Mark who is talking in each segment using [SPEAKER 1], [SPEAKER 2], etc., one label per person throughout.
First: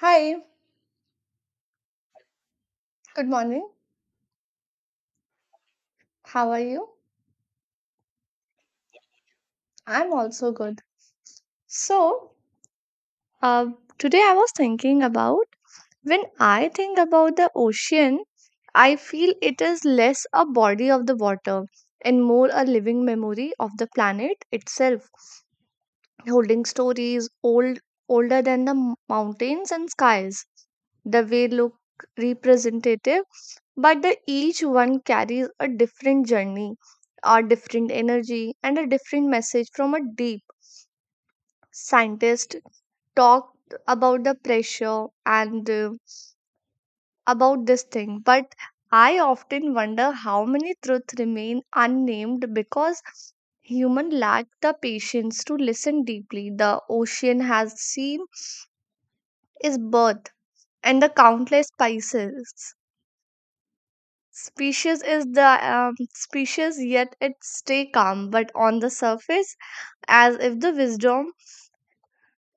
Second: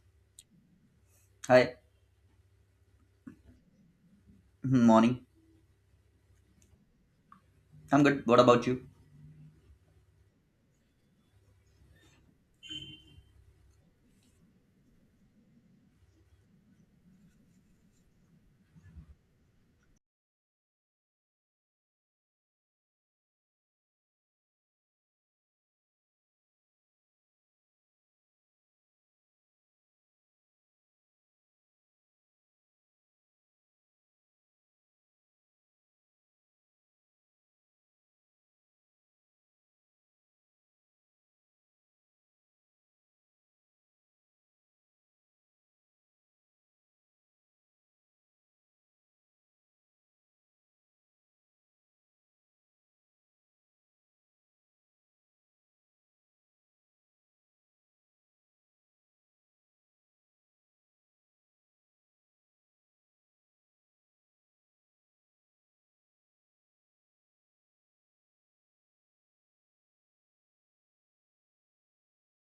[SPEAKER 1] Hi,
[SPEAKER 2] Hi.
[SPEAKER 1] good morning.
[SPEAKER 2] Hmm, morning.
[SPEAKER 1] How are you?
[SPEAKER 2] I'm good. What about you?
[SPEAKER 1] I'm also good. So, uh, today I was thinking about when I think about the ocean, I feel it is less a body of the water and more a living memory of the planet itself, holding stories older than the mountains and skies. The way look representative, but the each one carries a different journey, a different energy, and a different message from a deep. Scientist talked about the pressure and about this thing. But I often wonder how many truths remain unnamed because human lack the patience to listen deeply. The ocean has seen is birth and the countless spices. Species is the species, yet it stay calm, but on the surface, as if the wisdom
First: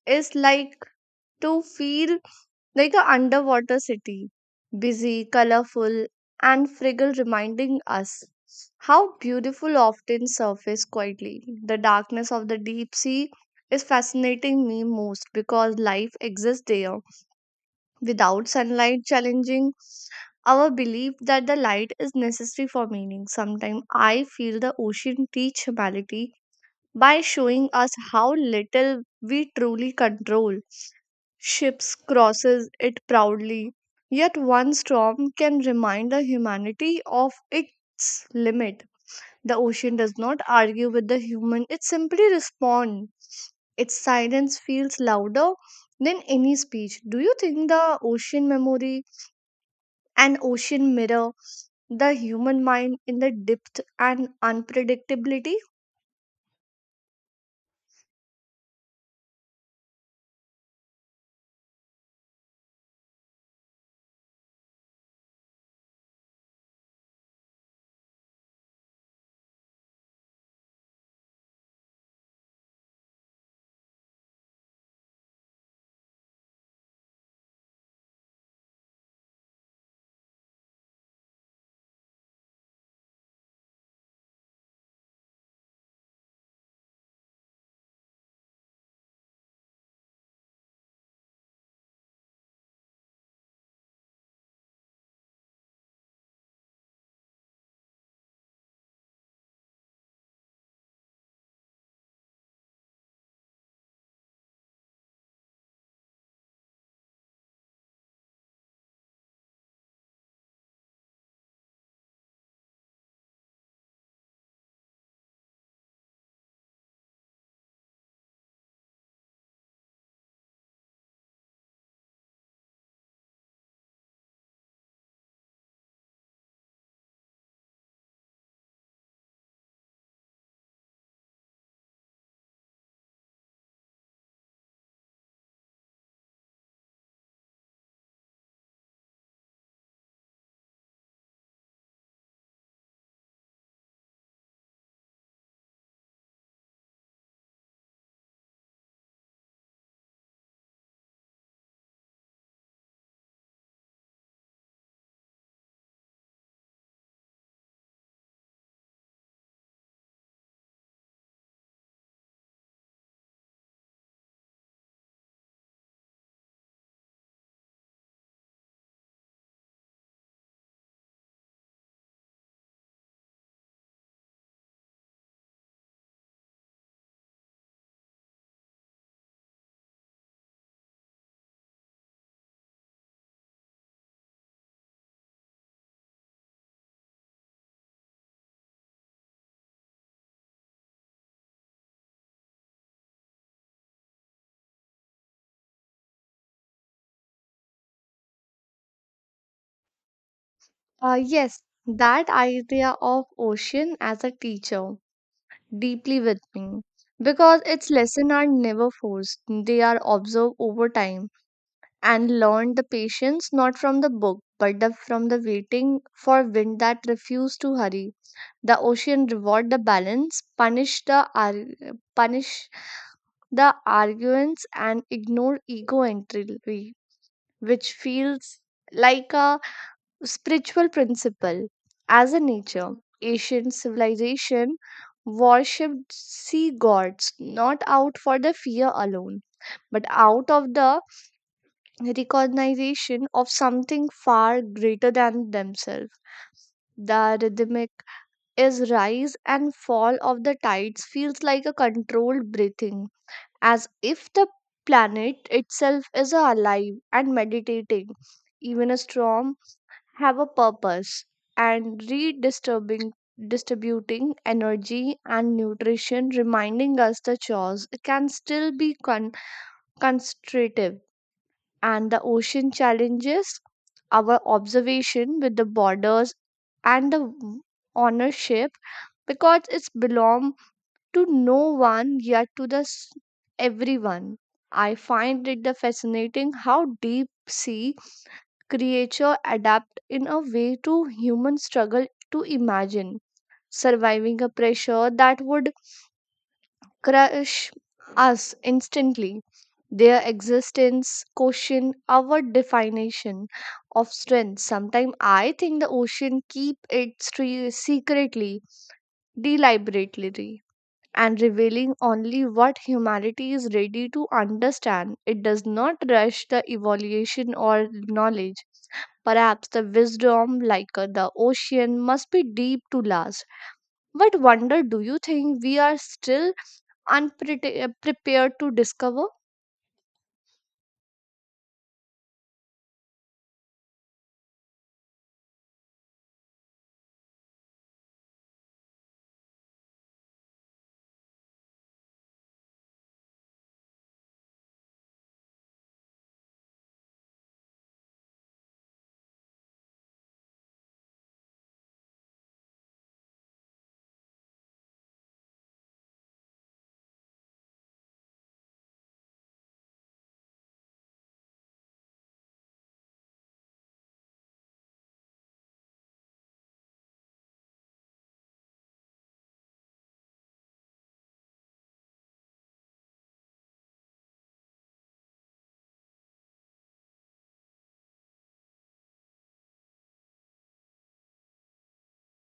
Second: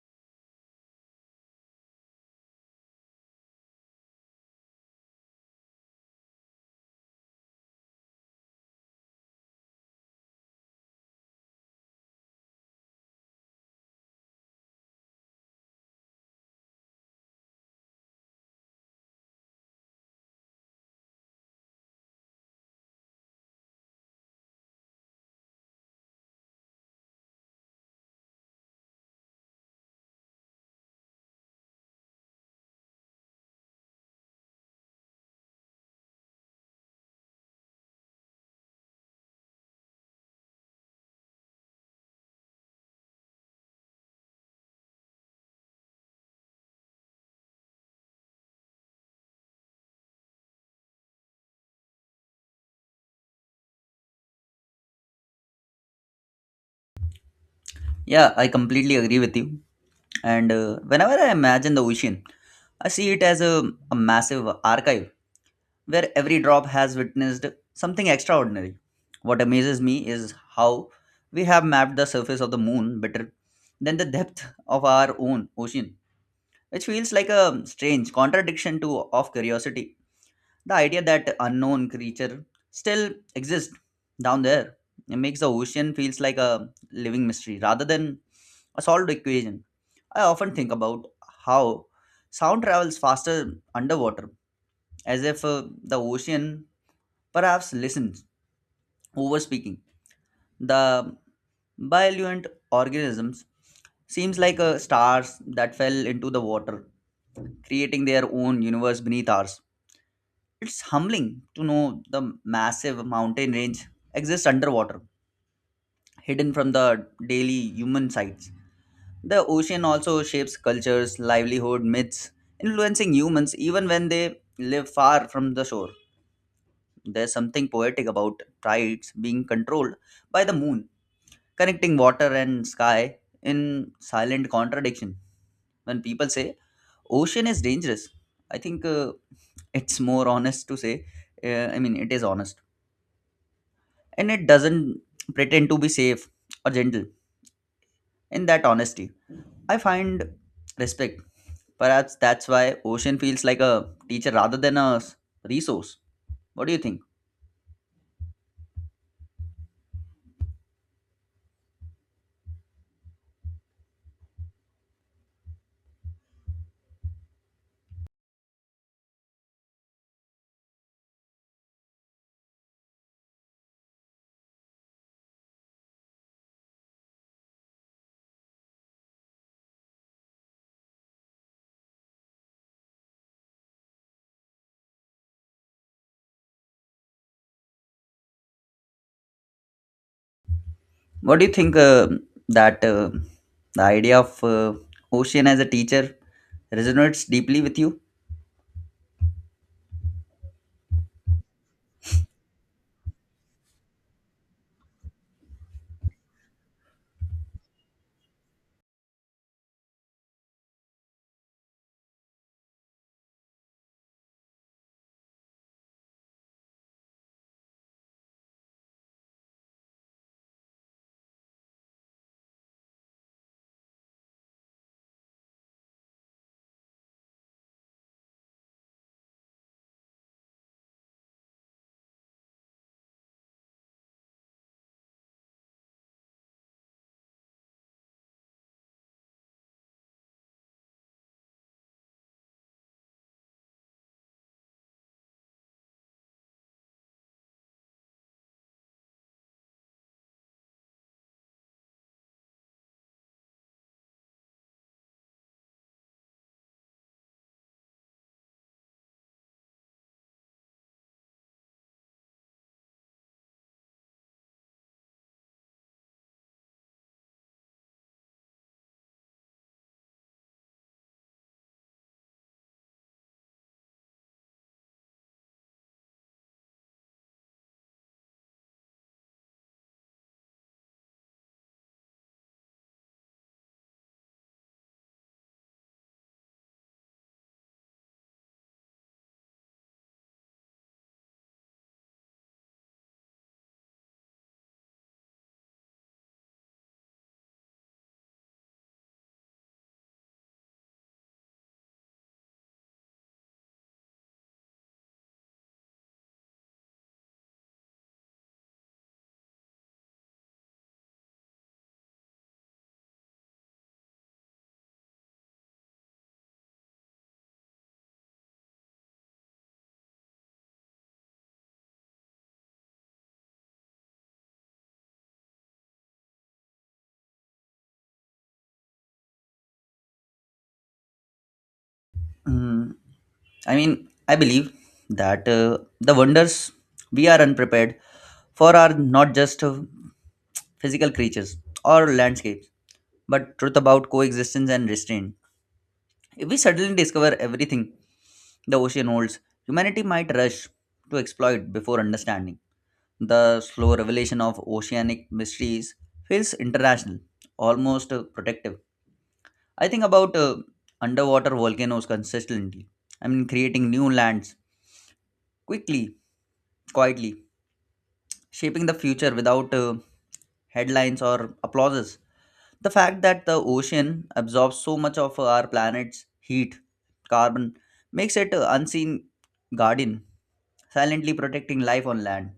[SPEAKER 1] is like to feel like a underwater city, busy, colorful, and fragile, reminding us how beautiful often surface quietly. The darkness of the deep sea is fascinating me most because life exists there without sunlight challenging our belief that the light is necessary for meaning. Sometimes I feel the ocean teach humanity by showing us how little we truly control. Ships crosses it proudly, yet one storm can remind the humanity of its limit. The ocean does not argue with the human, it simply responds. Its silence feels louder than any speech. Do you think the ocean memory and ocean mirror the human mind in the depth and unpredictability?
[SPEAKER 2] Yeah, I completely agree with you. And whenever I imagine the ocean, I see it as a massive archive where every drop has witnessed something extraordinary. What amazes me is how we have mapped the surface of the moon better than the depth of our own ocean, which feels like a strange contradiction to of curiosity. The idea that unknown creature still exist down there, it makes the ocean feels like a living mystery rather than a solved equation. I often think about how sound travels faster underwater, as if the ocean perhaps listens over speaking. The bioluent organisms seems like stars that fell into the water, creating their own universe beneath ours. It's humbling to know the massive mountain range exists underwater, hidden from the daily human sights. The ocean also shapes cultures, livelihood, myths, influencing humans even when they live far from the shore. There's something poetic about tides being controlled by the moon, connecting water and sky in silent contradiction. When people say ocean is dangerous, I think it's more honest to say, I mean, it is honest and it doesn't pretend to be safe or gentle. In that honesty, I find respect. Perhaps that's why Ocean feels like a teacher rather than a resource. What do you think? What do you think that the idea of Ocean as a teacher resonates deeply with you?
[SPEAKER 1] Yes, that idea of ocean as a teacher deeply with me because its lessons are never forced, they are observed over time and learned the patience not from the book but from the waiting for wind that refused to hurry. The ocean reward the balance, punish the arguments, and ignore ego entropy, which feels like a spiritual principle. As a nature, ancient civilization worshipped sea gods not out for the fear alone, but out of the recognition of something far greater than themselves. The rhythmic is rise and fall of the tides feels like a controlled breathing, as if the planet itself is alive and meditating. Even a storm have a purpose and redistributing distributing energy and nutrition, reminding us the chores can still be constructive. And the ocean challenges our observation with the borders and the ownership because it's belong to no one yet to everyone. I find it the fascinating how deep sea creature adapt in a way to human struggle to imagine surviving a pressure that would crush us instantly. Their existence question our definition of strength. Sometimes I think the ocean keep its secretly, deliberately, and revealing only what humanity is ready to understand. It does not rush the evaluation or knowledge. Perhaps the wisdom like the ocean must be deep to last. What wonder do you think we are still unprepared prepared to discover?
[SPEAKER 2] Mm, I mean, I believe that the wonders we are unprepared for are not just physical creatures or landscapes but truth about coexistence and restraint. If we suddenly discover everything the ocean holds, humanity might rush to exploit before understanding. The slow revelation of oceanic mysteries feels international, almost protective. I think about underwater volcanoes consistently. I mean, creating new lands quickly, quietly, shaping the future without headlines or applauses. The fact that the ocean absorbs so much of our planet's heat, carbon, makes it an unseen guardian, silently protecting life on land.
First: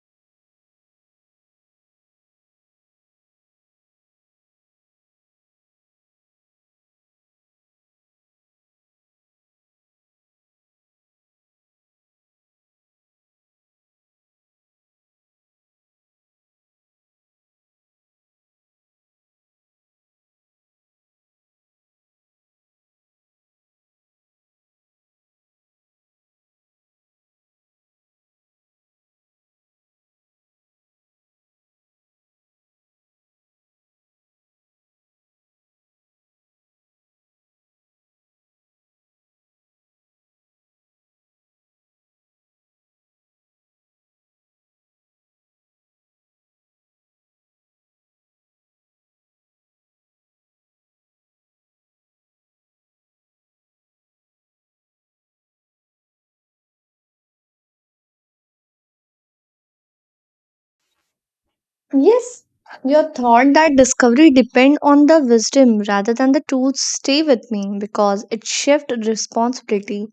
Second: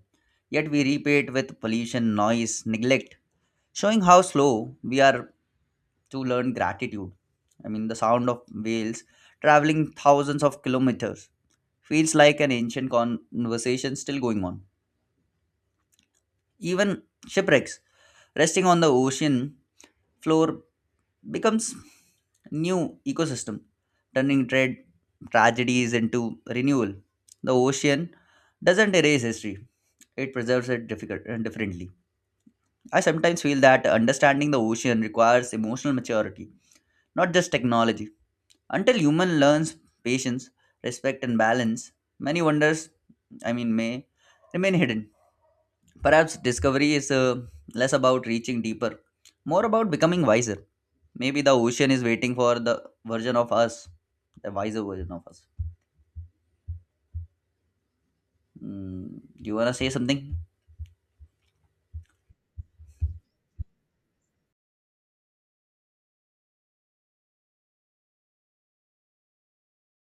[SPEAKER 2] Yet we repay it with pollution, noise, neglect, showing how slow we are to learn gratitude. I mean, the sound of whales traveling thousands of kilometers feels like an ancient conversation still going on. Even shipwrecks resting on the ocean floor becomes new ecosystem, turning trade tragedies into renewal. The ocean doesn't erase history; it preserves it differently. I sometimes feel that understanding the ocean requires emotional maturity, not just technology. Until human learns patience, respect, and balance, many wonders, I mean, may remain hidden. Perhaps discovery is less about reaching deeper, more about becoming wiser. Maybe the ocean is waiting for the version of us, the wiser version of us. Mm, you wanna say something?
[SPEAKER 1] Yes, your thought that discovery depend on the wisdom rather than the tools stay with me because it shift responsibility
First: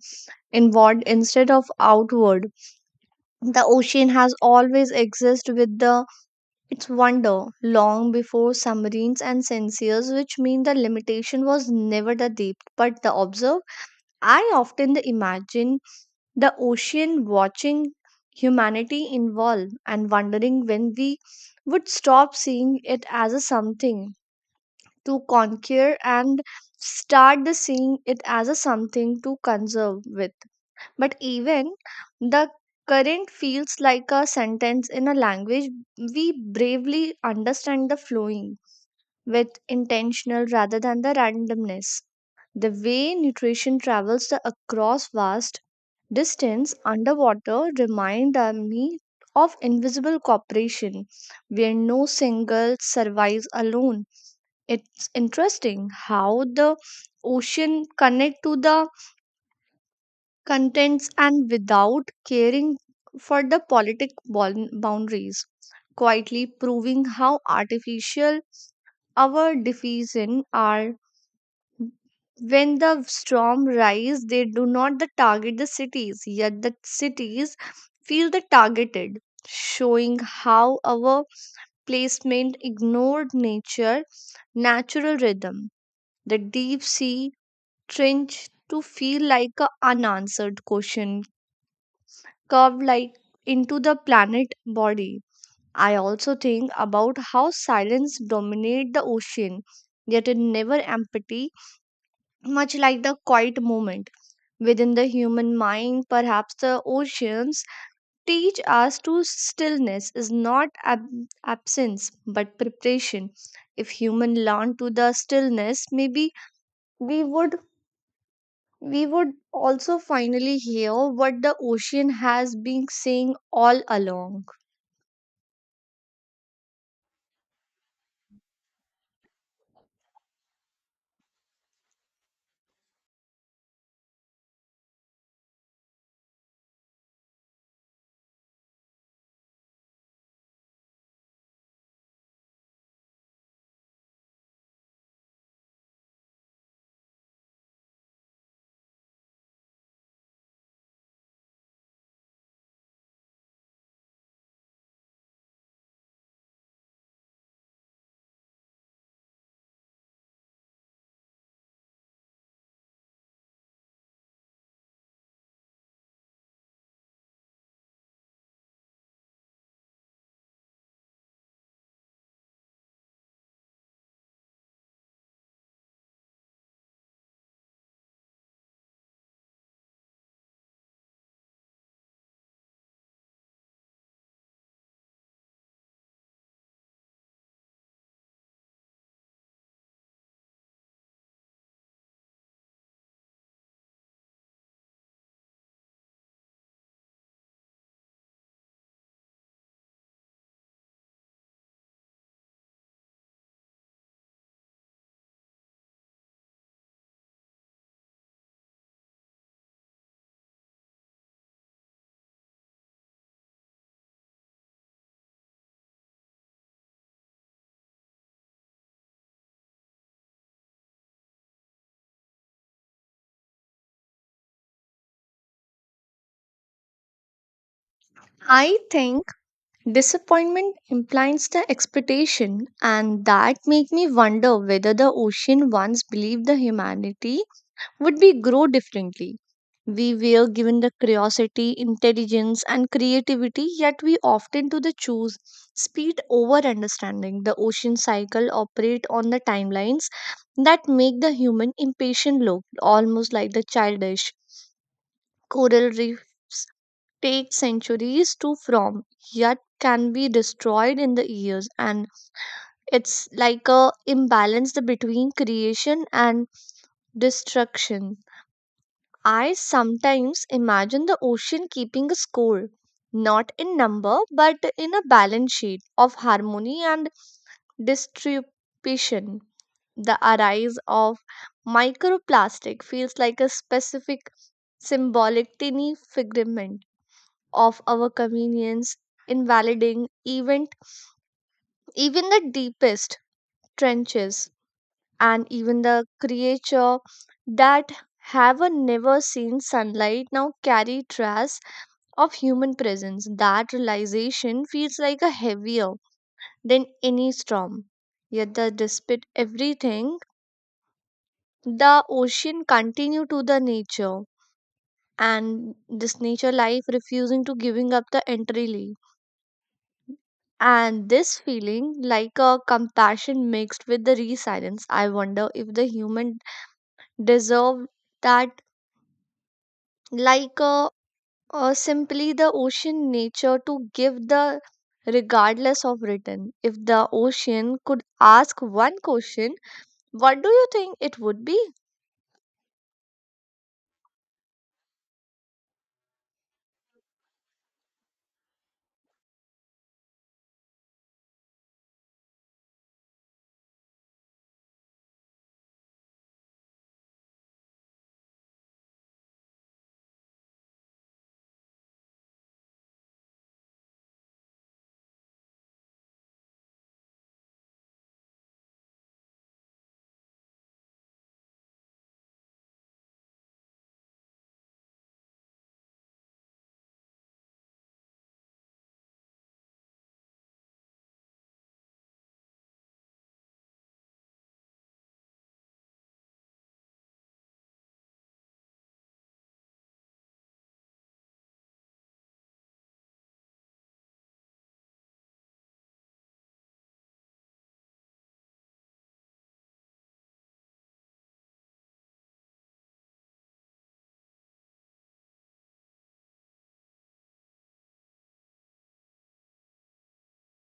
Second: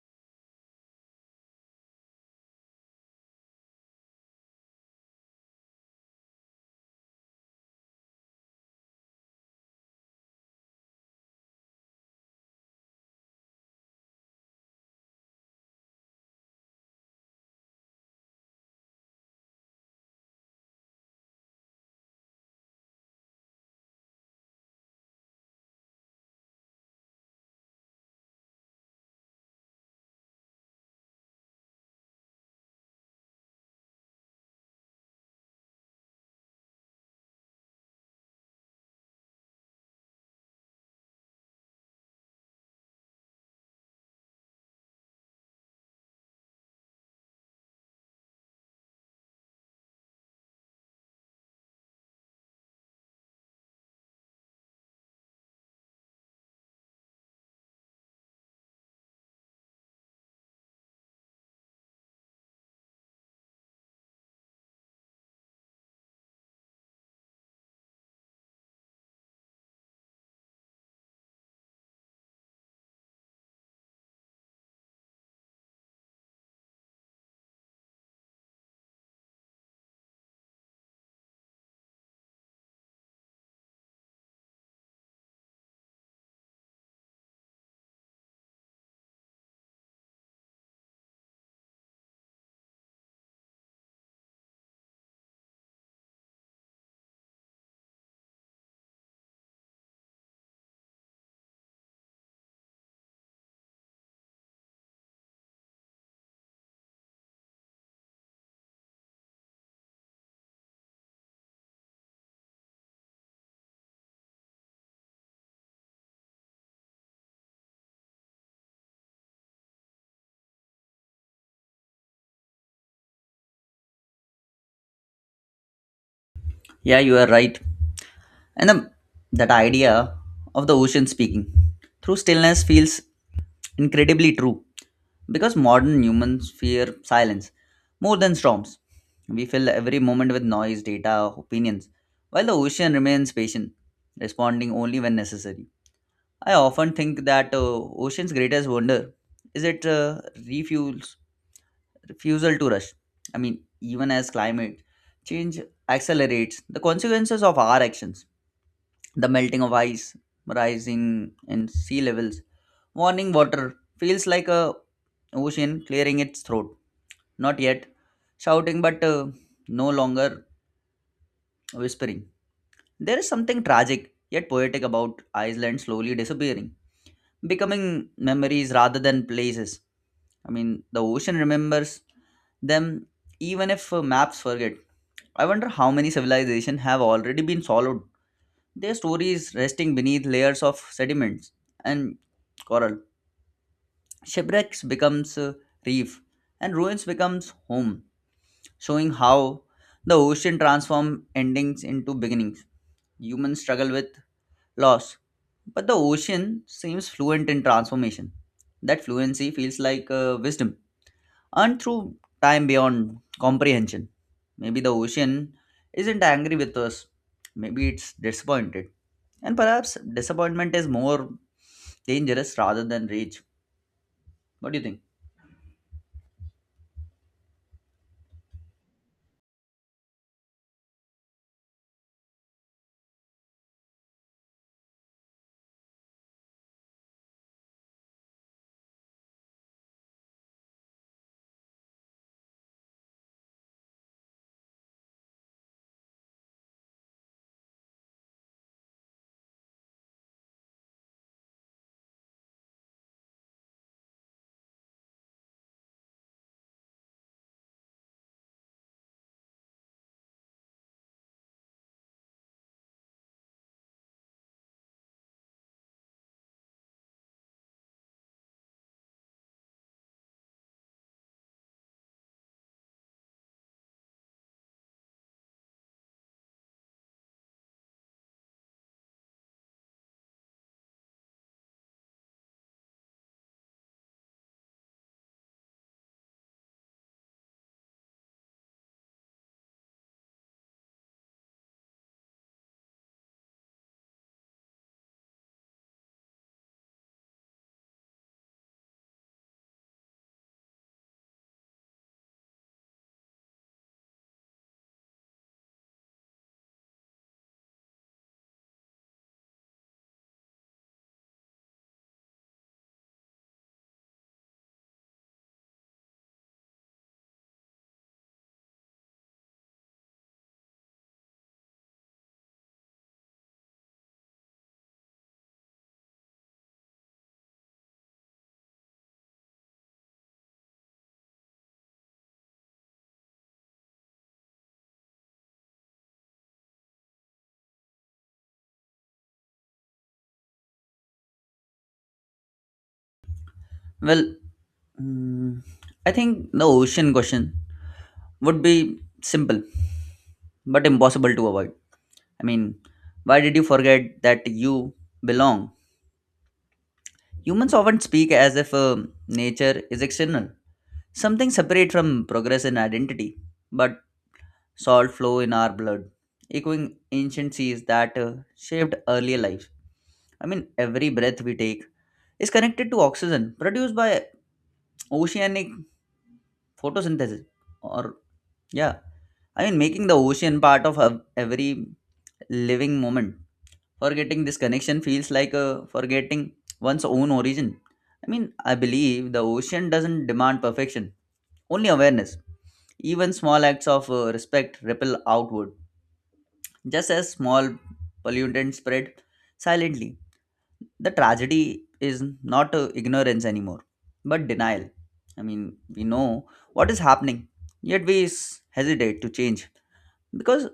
[SPEAKER 1] inward instead of outward. The ocean has always existed with the its wonder long before submarines and sensors, which mean the limitation was never the depth but the observe. I often imagine the ocean watching humanity evolve and wondering when we would stop seeing it as a something to conquer and start the seeing it as a something to conserve with. But even the current feels like a sentence in a language we bravely understand, the flowing with intentional rather than the randomness. The way nutrition travels the across vast Distance underwater remind me of invisible cooperation where no single survives alone. It's interesting how the ocean connect to the contents and without caring for the politic boundaries, quietly proving how artificial our definitions are. When the storm rise, they do not the target the cities, yet the cities feel the targeted, showing how our placement ignored nature natural rhythm. The deep sea trench to feel like a unanswered question, curved like into the planet body. I also think about how silence dominate the ocean, yet it never empty, much like the quiet moment within the human mind. Perhaps the oceans, teach us to stillness is not absence but preparation. If human learn to the stillness, maybe we would we would also finally hear what the ocean has been saying all along.
[SPEAKER 2] Yeah, you are right. And the, that idea of the ocean speaking through stillness feels incredibly true because modern humans fear silence more than storms. We fill every moment with noise, data, opinions, while the ocean remains patient, responding only when necessary. I often think that ocean's greatest wonder is it refuels refusal to rush. I mean, even as climate change accelerates, the consequences of our actions, the melting of ice, rising in sea levels, warning water feels like a ocean clearing its throat, not yet shouting but no longer whispering. There is something tragic yet poetic about Iceland slowly disappearing, becoming memories rather than places. I mean, the ocean remembers them even if maps forget. I wonder how many civilizations have already been swallowed, their stories resting beneath layers of sediments and coral. Shipwrecks becomes a reef and ruins becomes home, showing how the ocean transforms endings into beginnings. Humans struggle with loss, but the ocean seems fluent in transformation. That fluency feels like wisdom and through time beyond comprehension. Maybe the ocean isn't angry with us, maybe it's disappointed. And perhaps disappointment is more dangerous rather than rage. What do you think?
[SPEAKER 1] I think disappointment implies the expectation, and that make me wonder whether the ocean once believed the humanity would we grow differently? We were given the curiosity, intelligence, and creativity, yet we often do the choose speed over understanding. The ocean cycle operate on the timelines that make the human impatient look almost like the childish. Coral reefs take centuries to form, yet can be destroyed in the years, and it's like a imbalance between creation and destruction. I sometimes imagine the ocean keeping a score, not in number but in a balance sheet of harmony and distribution. The arise of microplastic feels like a specific symbolic tiny figment of our convenience, invalidating event, even the deepest trenches, and even the creature that have a never seen sunlight now carry trash of human presence. That realization feels like a heavier than any storm. Yet, despite everything, the ocean continued to the nature and this nature life refusing to giving up the entirely. And this feeling like a compassion mixed with the resilience. I wonder if the human deserve that like a or simply the ocean nature to give the regardless of return. If the ocean could ask one question, what do you think it would be?
[SPEAKER 2] Well, mm, I think the ocean question would be simple but impossible to avoid. I mean, why did you forget that you belong? Humans often speak as if nature is external, something separate from progress and identity. But salt flow in our blood, echoing ancient seas that shaped earlier lives. I mean, every breath we take is connected to oxygen produced by oceanic photosynthesis, or yeah, I mean, making the ocean part of every living moment. Forgetting this connection feels like forgetting one's own origin. I mean, I believe the ocean doesn't demand perfection, only awareness. Even small acts of respect ripple outward just as small pollutants spread silently. The tragedy is not ignorance anymore, but denial. I mean, we know what is happening, yet we hesitate to change because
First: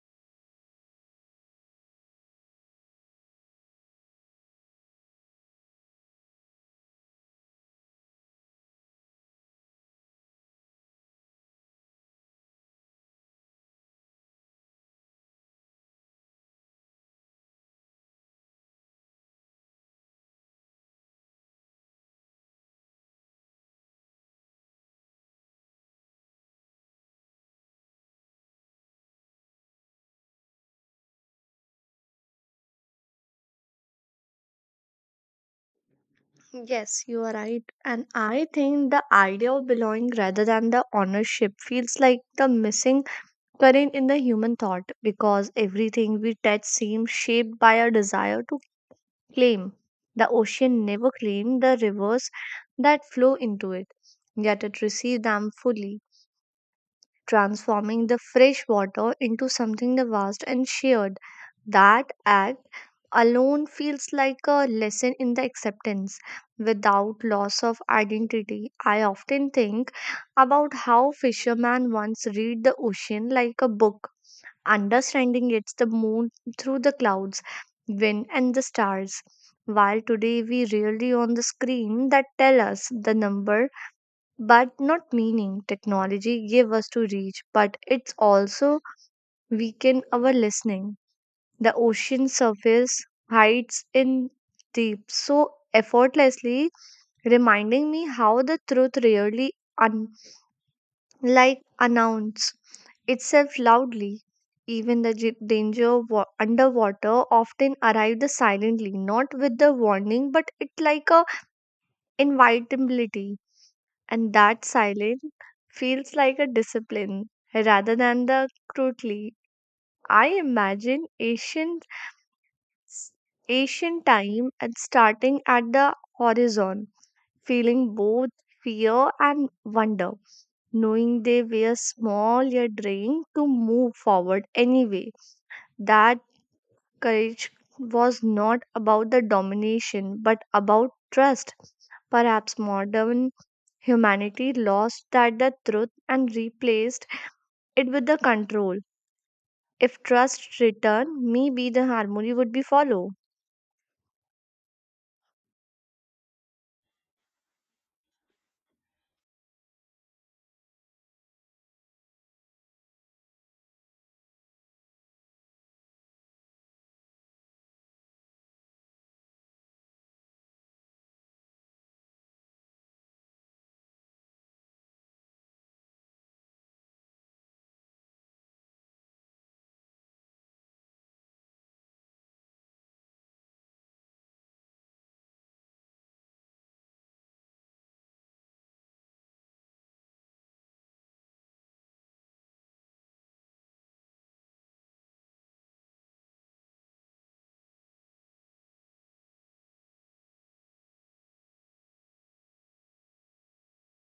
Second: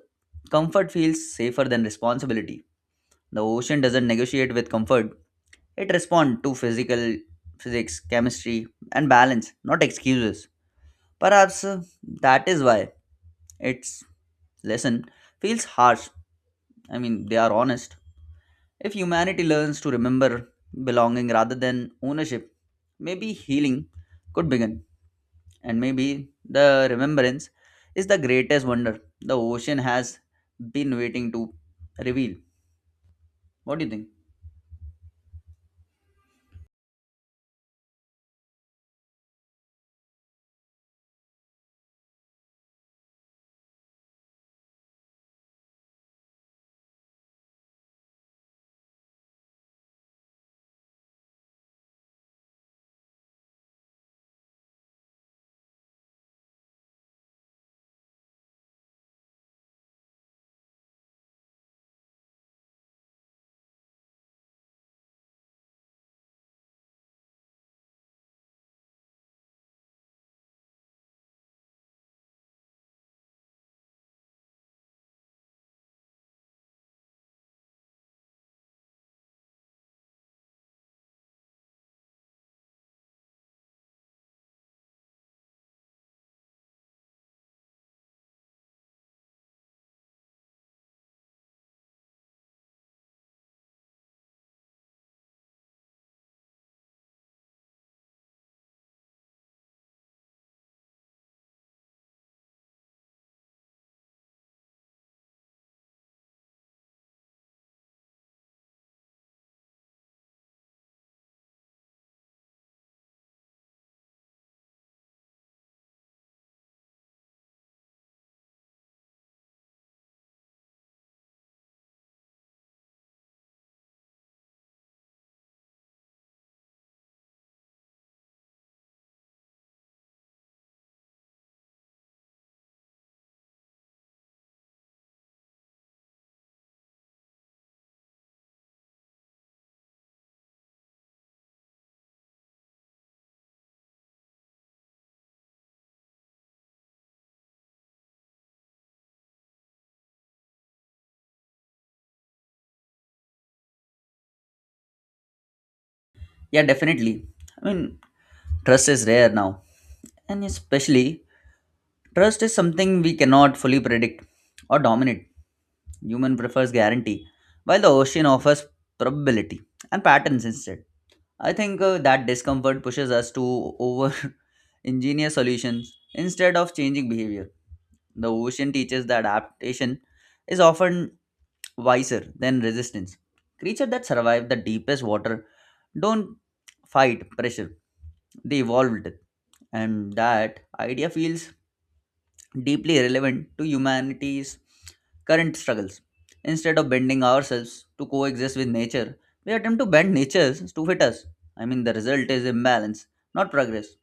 [SPEAKER 2] comfort feels safer than responsibility. The ocean doesn't negotiate with comfort, it responds to physical physics, chemistry, and balance, not excuses. Perhaps that is why its lesson feels harsh. I mean, they are honest. If humanity learns to remember belonging rather than ownership, maybe healing could begin. And maybe the remembrance is the greatest wonder the ocean has been waiting to reveal. What do you think?
[SPEAKER 1] Yes, you are right. And I think the idea of belonging rather than the ownership feels like the missing current in the human thought because everything we touch seems shaped by a desire to claim. The ocean never claimed the rivers that flow into it, yet it received them fully, transforming the fresh water into something vast and shared. That act alone feels like a lesson in the acceptance without loss of identity. I often think about how fishermen once read the ocean like a book, understanding it's the moon through the clouds, wind, and the stars. While today we rarely on the screen that tell us the number but not meaning. Technology gave us to reach, but it's also weakened our listening. The ocean surface hides in deep so effortlessly, reminding me how the truth rarely unlike announce itself loudly. Even the danger underwater often arrives silently, not with the warning, but it like a invitability. And that silence feels like a discipline rather than the crudely. I imagine s- ancient time and starting at the horizon, feeling both fear and wonder, knowing they were small yet daring to move forward anyway. That courage was not about the domination but about trust. Perhaps modern humanity lost that the truth and replaced it with the control. If trust return, maybe the harmony would be follow.
[SPEAKER 2] Yeah, definitely. I mean, trust is rare now. And especially, trust is something we cannot fully predict or dominate. Human prefers guarantee, while the ocean offers probability and patterns instead. I think that discomfort pushes us to over engineer solutions instead of changing behavior. The ocean teaches that adaptation is often wiser than resistance. Creatures that survive the deepest water don't fight pressure, they evolved and that idea feels deeply relevant to humanity's current struggles. Instead of bending ourselves to coexist with nature, we attempt to bend nature to fit us. I mean, the result is imbalance, not progress.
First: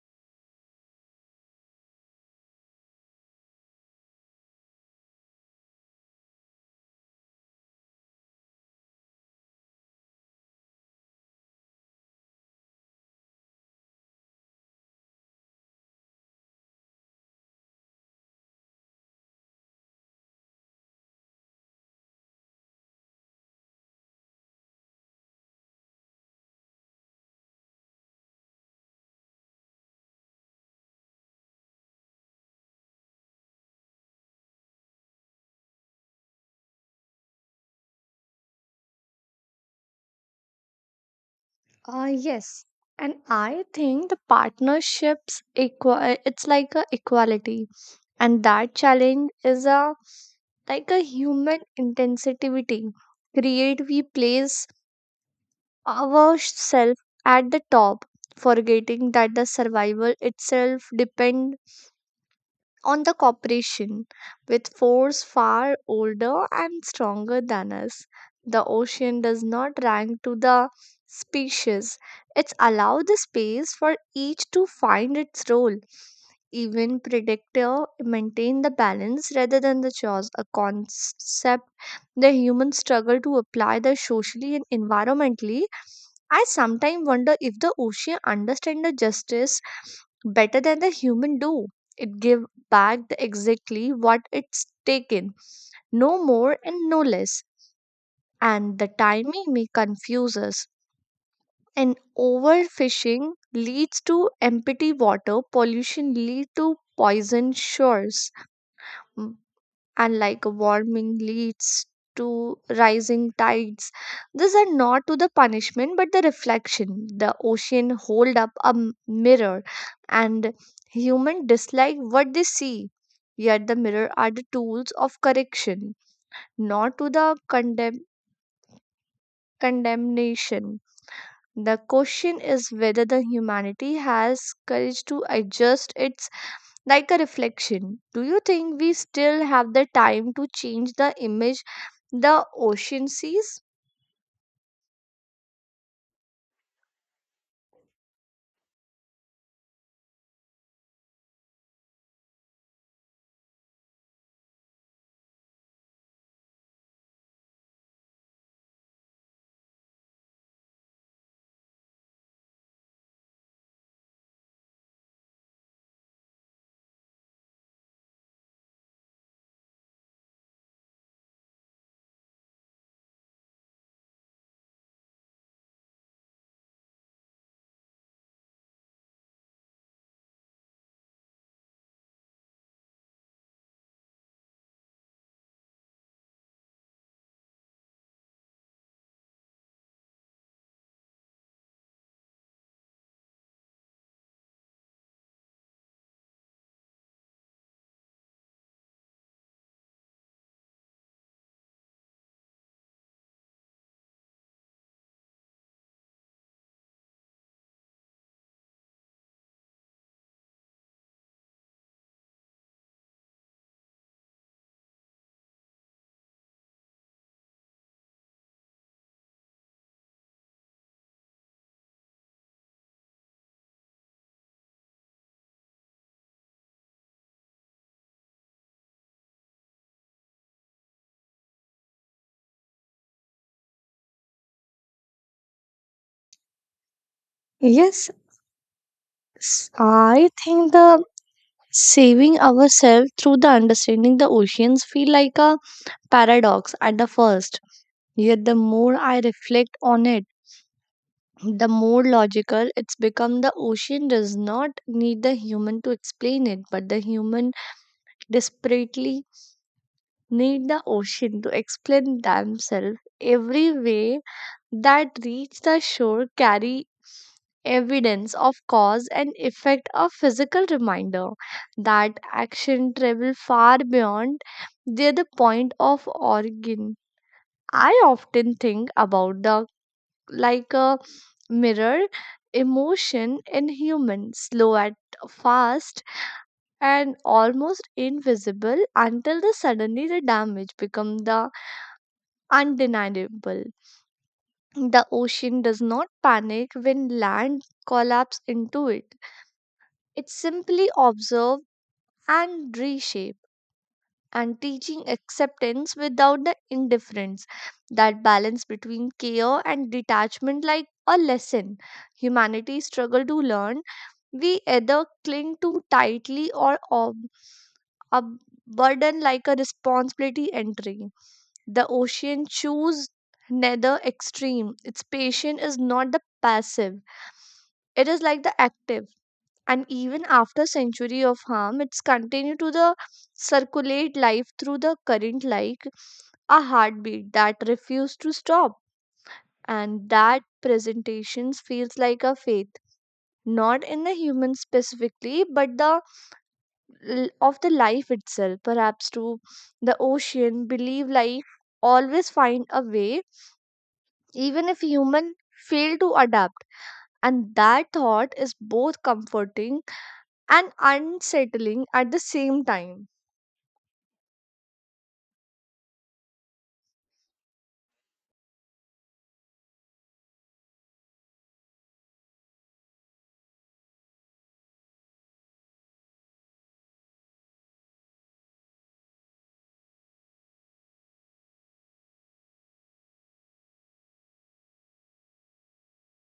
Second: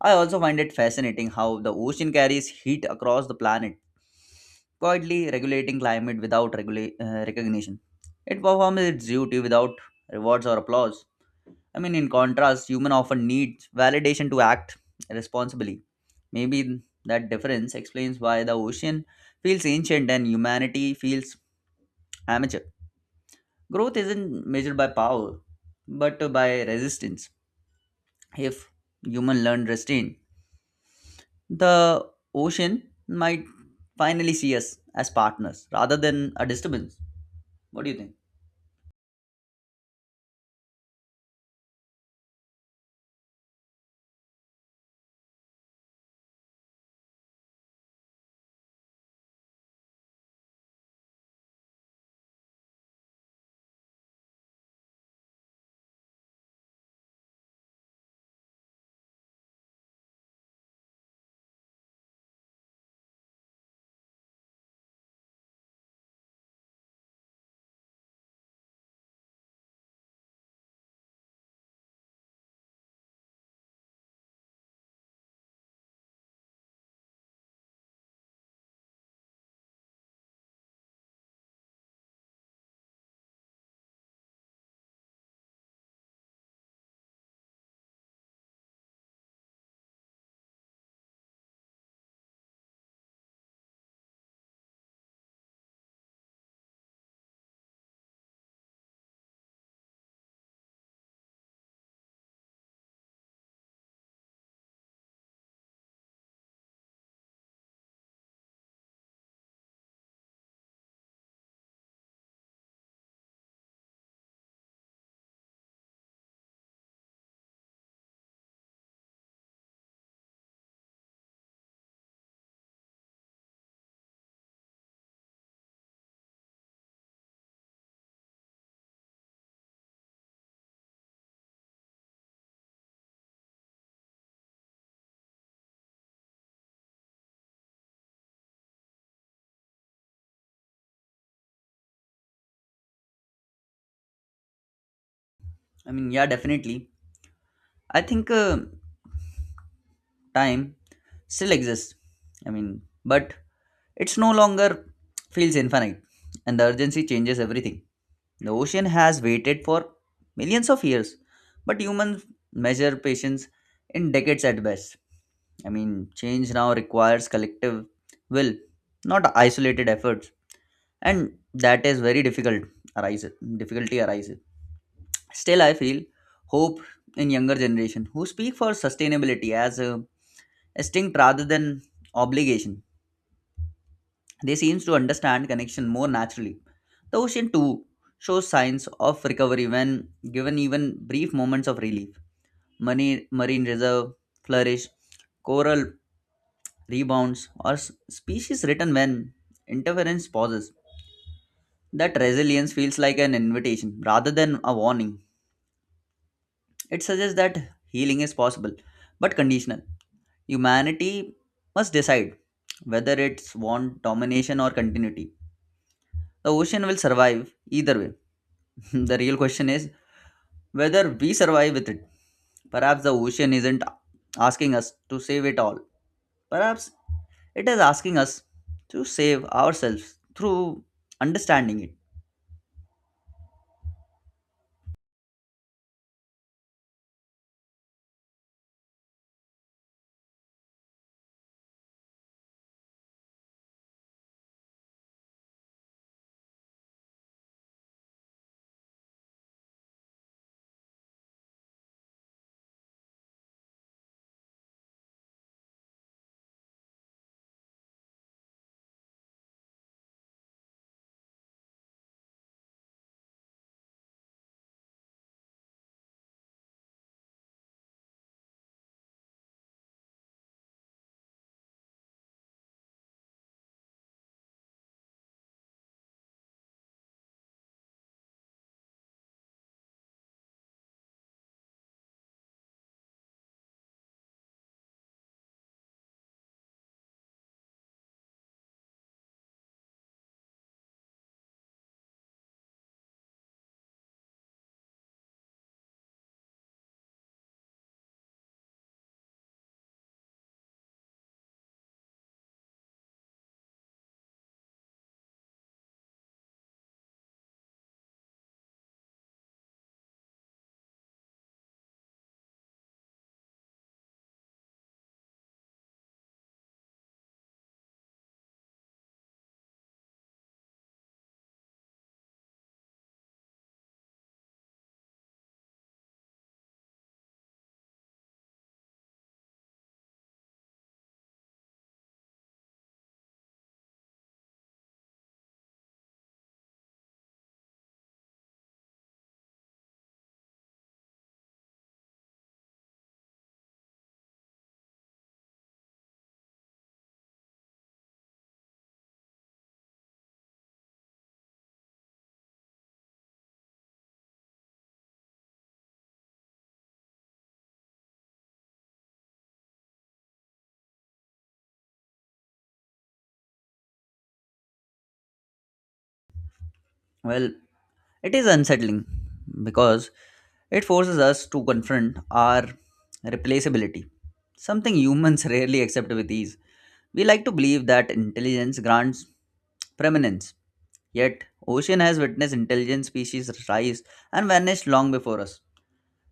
[SPEAKER 2] I also find it fascinating how the ocean carries heat across the planet, quietly regulating climate without recognition. It performs its duty without rewards or applause. I mean, in contrast, human often needs validation to act responsibly. Maybe that difference explains why the ocean feels ancient and humanity feels amateur. Growth isn't measured by power, but by resistance. If human learn restraint, the ocean might finally see us as partners rather than a disturbance. What do you think?
[SPEAKER 1] Yes. And I think the partnerships equal it's like a equality, and that challenge is a like a human intensity create we place ourselves at the top, forgetting that the survival itself depend on the cooperation with force far older and stronger than us. The ocean does not rank to the species. It's allowed the space for each to find its role. Even predictor maintain the balance rather than the chaos, a concept the humans struggle to apply the socially and environmentally. I sometimes wonder if the ocean understand the justice better than the human do. It give back the exactly what it's taken, no more and no less. And the timing may confuse us. And overfishing leads to empty water, pollution lead to poison shores. Mm, and like warming leads to rising tides, these are not to the punishment but the reflection. The ocean hold up a mirror, and human dislike what they see, yet the mirror are the tools of correction, not to the condemn condemnation. The question is whether the humanity has courage to adjust its like a reflection. Do you think we still have the time to change the image the ocean sees?
[SPEAKER 2] I mean, yeah, definitely. I think time still exists. I mean, but it's no longer feels infinite, and the urgency changes everything. The ocean has waited for millions of years, but humans measure patience in decades at best. I mean, change now requires collective will, not isolated efforts, and that is very difficult. Arises difficulty arises. Still, I feel hope in younger generation who speak for sustainability as a instinct rather than obligation. They seems to understand connection more naturally. The ocean too shows signs of recovery when given even brief moments of relief. Marine reserve flourish, coral rebounds, or species return when interference pauses. That resilience feels like an invitation rather than a warning. It suggests that healing is possible, but conditional. Humanity must decide whether it's want domination or continuity. The ocean will survive either way. The real question is whether we survive with it. Perhaps the ocean isn't asking us to save it all. Perhaps it is asking us to save ourselves through understanding it.
[SPEAKER 1] Yes, I think the saving ourselves through the understanding the oceans feel like a paradox at the first. Yet the more I reflect on it, the more logical it's become. The ocean does not need the human to explain it, but the human desperately need the ocean to explain themselves. Every way that reach the shore carry evidence of cause and effect, a physical reminder that action travel far beyond the point of origin. I often think about the like a mirror emotion in humans, slow at fast and almost invisible until the suddenly the damage become the undeniable. The ocean does not panic when land collapses into it. It simply observes and reshapes and teaching acceptance without the indifference. That balance between care and detachment like a lesson. Humanity struggle to learn. We either cling too tightly or a burden like a responsibility entry. The ocean choose neither extreme. Its patient is not the passive. It is like the active. And even after century of harm, it's continue to the circulate life through the current like a heartbeat that refuse to stop. And that presentations feels like a faith, not in the human specifically, but of the life itself. Perhaps to the ocean believe life always find a way, even if human fail to adapt, and that thought is both comforting and unsettling at the same time.
[SPEAKER 2] Well, it is unsettling because it forces us to confront our replaceability, something humans rarely accept with ease. We like to believe that intelligence grants preeminence. Yet, ocean has witnessed intelligent species rise and vanish long before us.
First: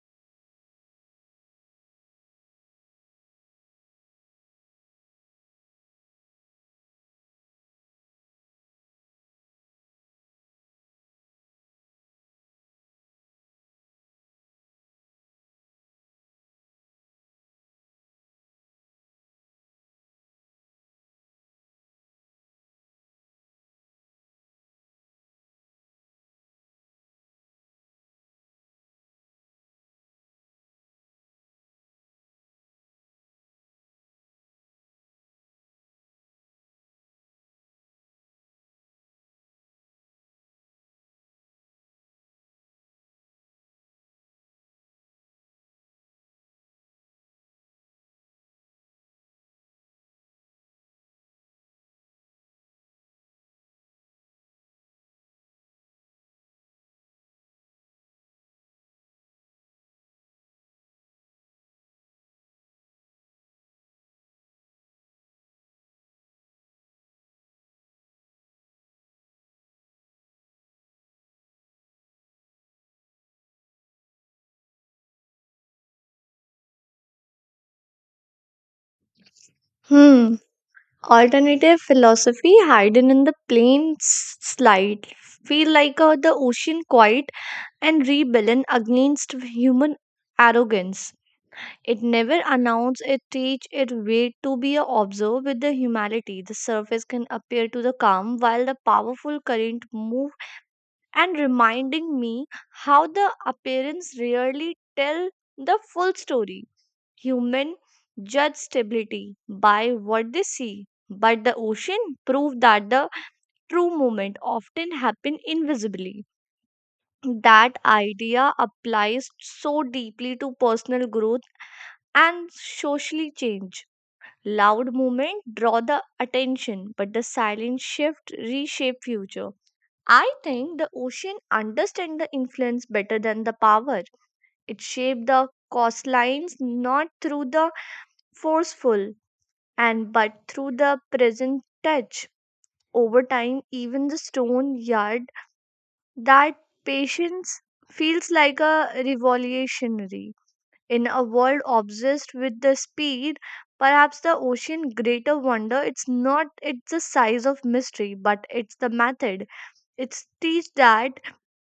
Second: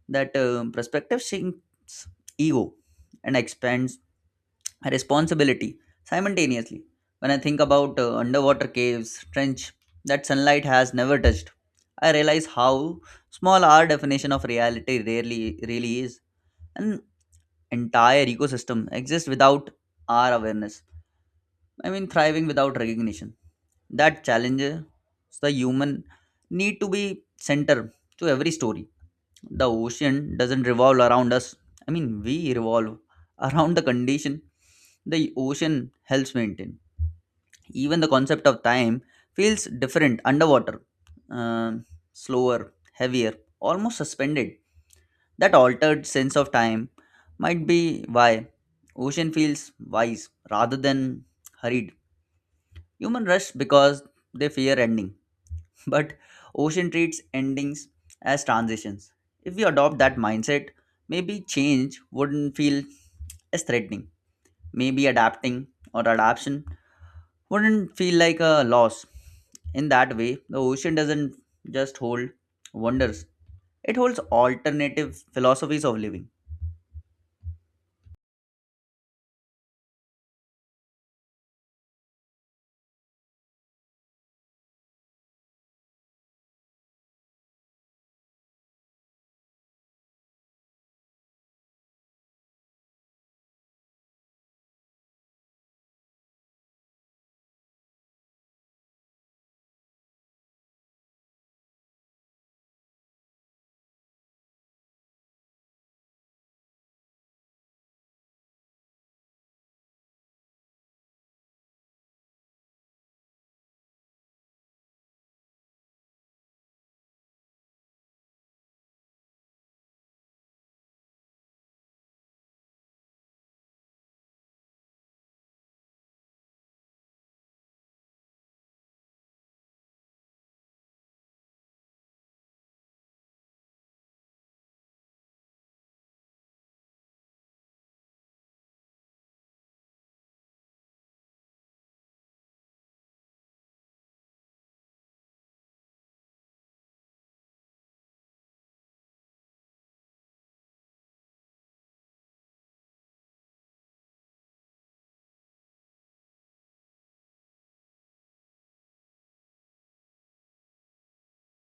[SPEAKER 2] That perspective shrinks ego and expands responsibility simultaneously. When I think about underwater caves, trench that sunlight has never touched, I realize how small our definition of reality rarely really is. An entire ecosystem exists without our awareness. I mean, thriving without recognition. That challenges the human need to be center to every story. The ocean doesn't revolve around us, I mean we revolve around the condition the ocean helps maintain. Even the concept of time feels different underwater, um, slower, heavier, almost suspended. That altered sense of time might be why ocean feels wise rather than hurried. Human rush because they fear ending, but ocean treats endings as transitions. If we adopt that mindset, maybe change wouldn't feel as threatening. Maybe adapting or adaption wouldn't feel like a loss. In that way, the ocean doesn't just hold wonders, it holds alternative philosophies of living.
[SPEAKER 1] Hmm. Alternative philosophy hidden in the plain slide feel like the ocean quiet and rebellion against human arrogance. It never announces it teach it way to be a observer with the humanity. The surface can appear to the calm while the powerful current move, and reminding me how the appearance rarely tell the full story. Human judge stability by what they see, but the ocean proved that the true moment often happen invisibly. That idea applies so deeply to personal growth and socially change. Loud movement draw the attention, but the silent shift reshape future. I think the ocean understand the influence better than the power. It shaped the coastlines not through the forceful and but through the present touch. Over time, even the stone yard that patience feels like a revolutionary. In a world obsessed with the speed, perhaps the ocean greater wonder it's not it's the size of mystery, but it's the method. It's teach that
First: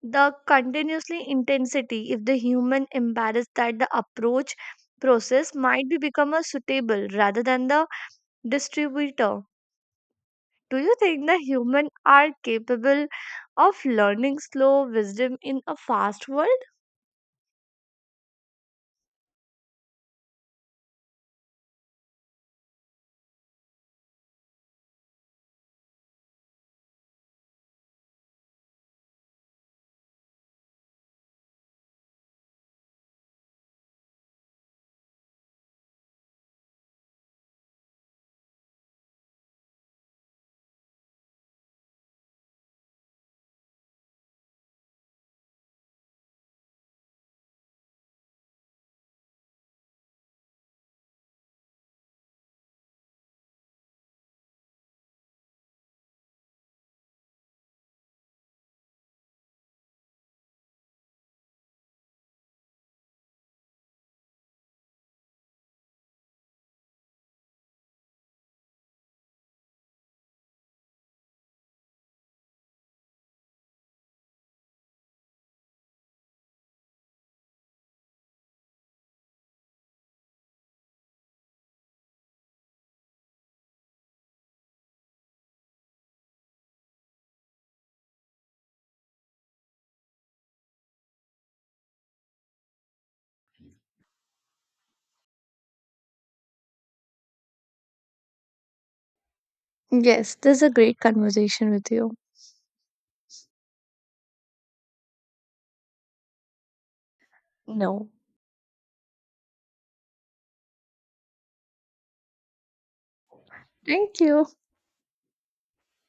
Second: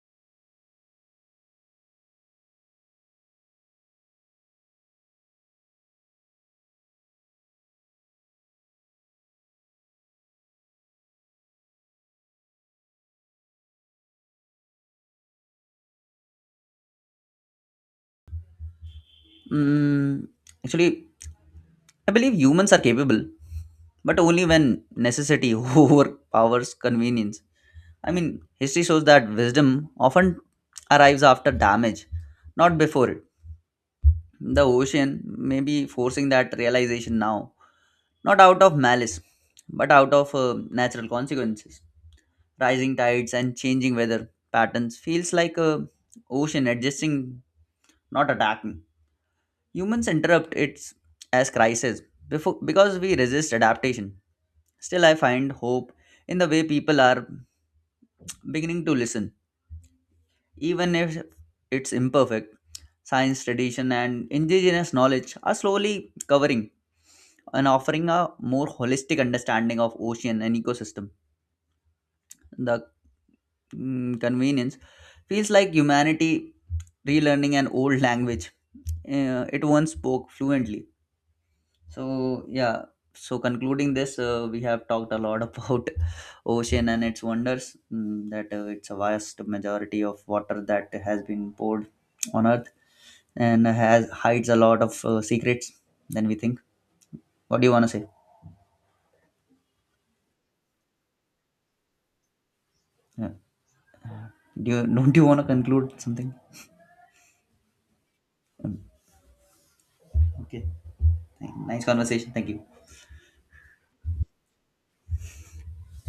[SPEAKER 1] the continuously intensity if the human embarrass that the approach process might be become a suitable rather than the distributor. Do you think the human are capable of learning slow wisdom in a fast world?
[SPEAKER 2] Mm, actually, I believe humans are capable, but only when necessity overpowers convenience. I mean, history shows that wisdom often arrives after damage, not before it. The ocean may be forcing that realization now, not out of malice, but out of natural consequences. Rising tides and changing weather patterns feels like a ocean adjusting, not attacking. Humans interrupt it as crisis before, because we resist adaptation. Still, I find hope in the way people are beginning to listen. Even if it's imperfect, science, tradition, and indigenous knowledge are slowly covering and offering a more holistic understanding of ocean and ecosystem. The convenience feels like humanity relearning an old language it once spoke fluently. So yeah, so concluding this we have talked a lot about ocean and its wonders, that it's a vast majority of water that has been poured on earth and has hides a lot of secrets than we think. What do you want to say?
[SPEAKER 1] Yes, this is a great conversation with you.
[SPEAKER 2] Uh, do you don't you want to conclude something?
[SPEAKER 1] No.
[SPEAKER 2] Um, okay, nice conversation. Thank you.
[SPEAKER 1] Thank you.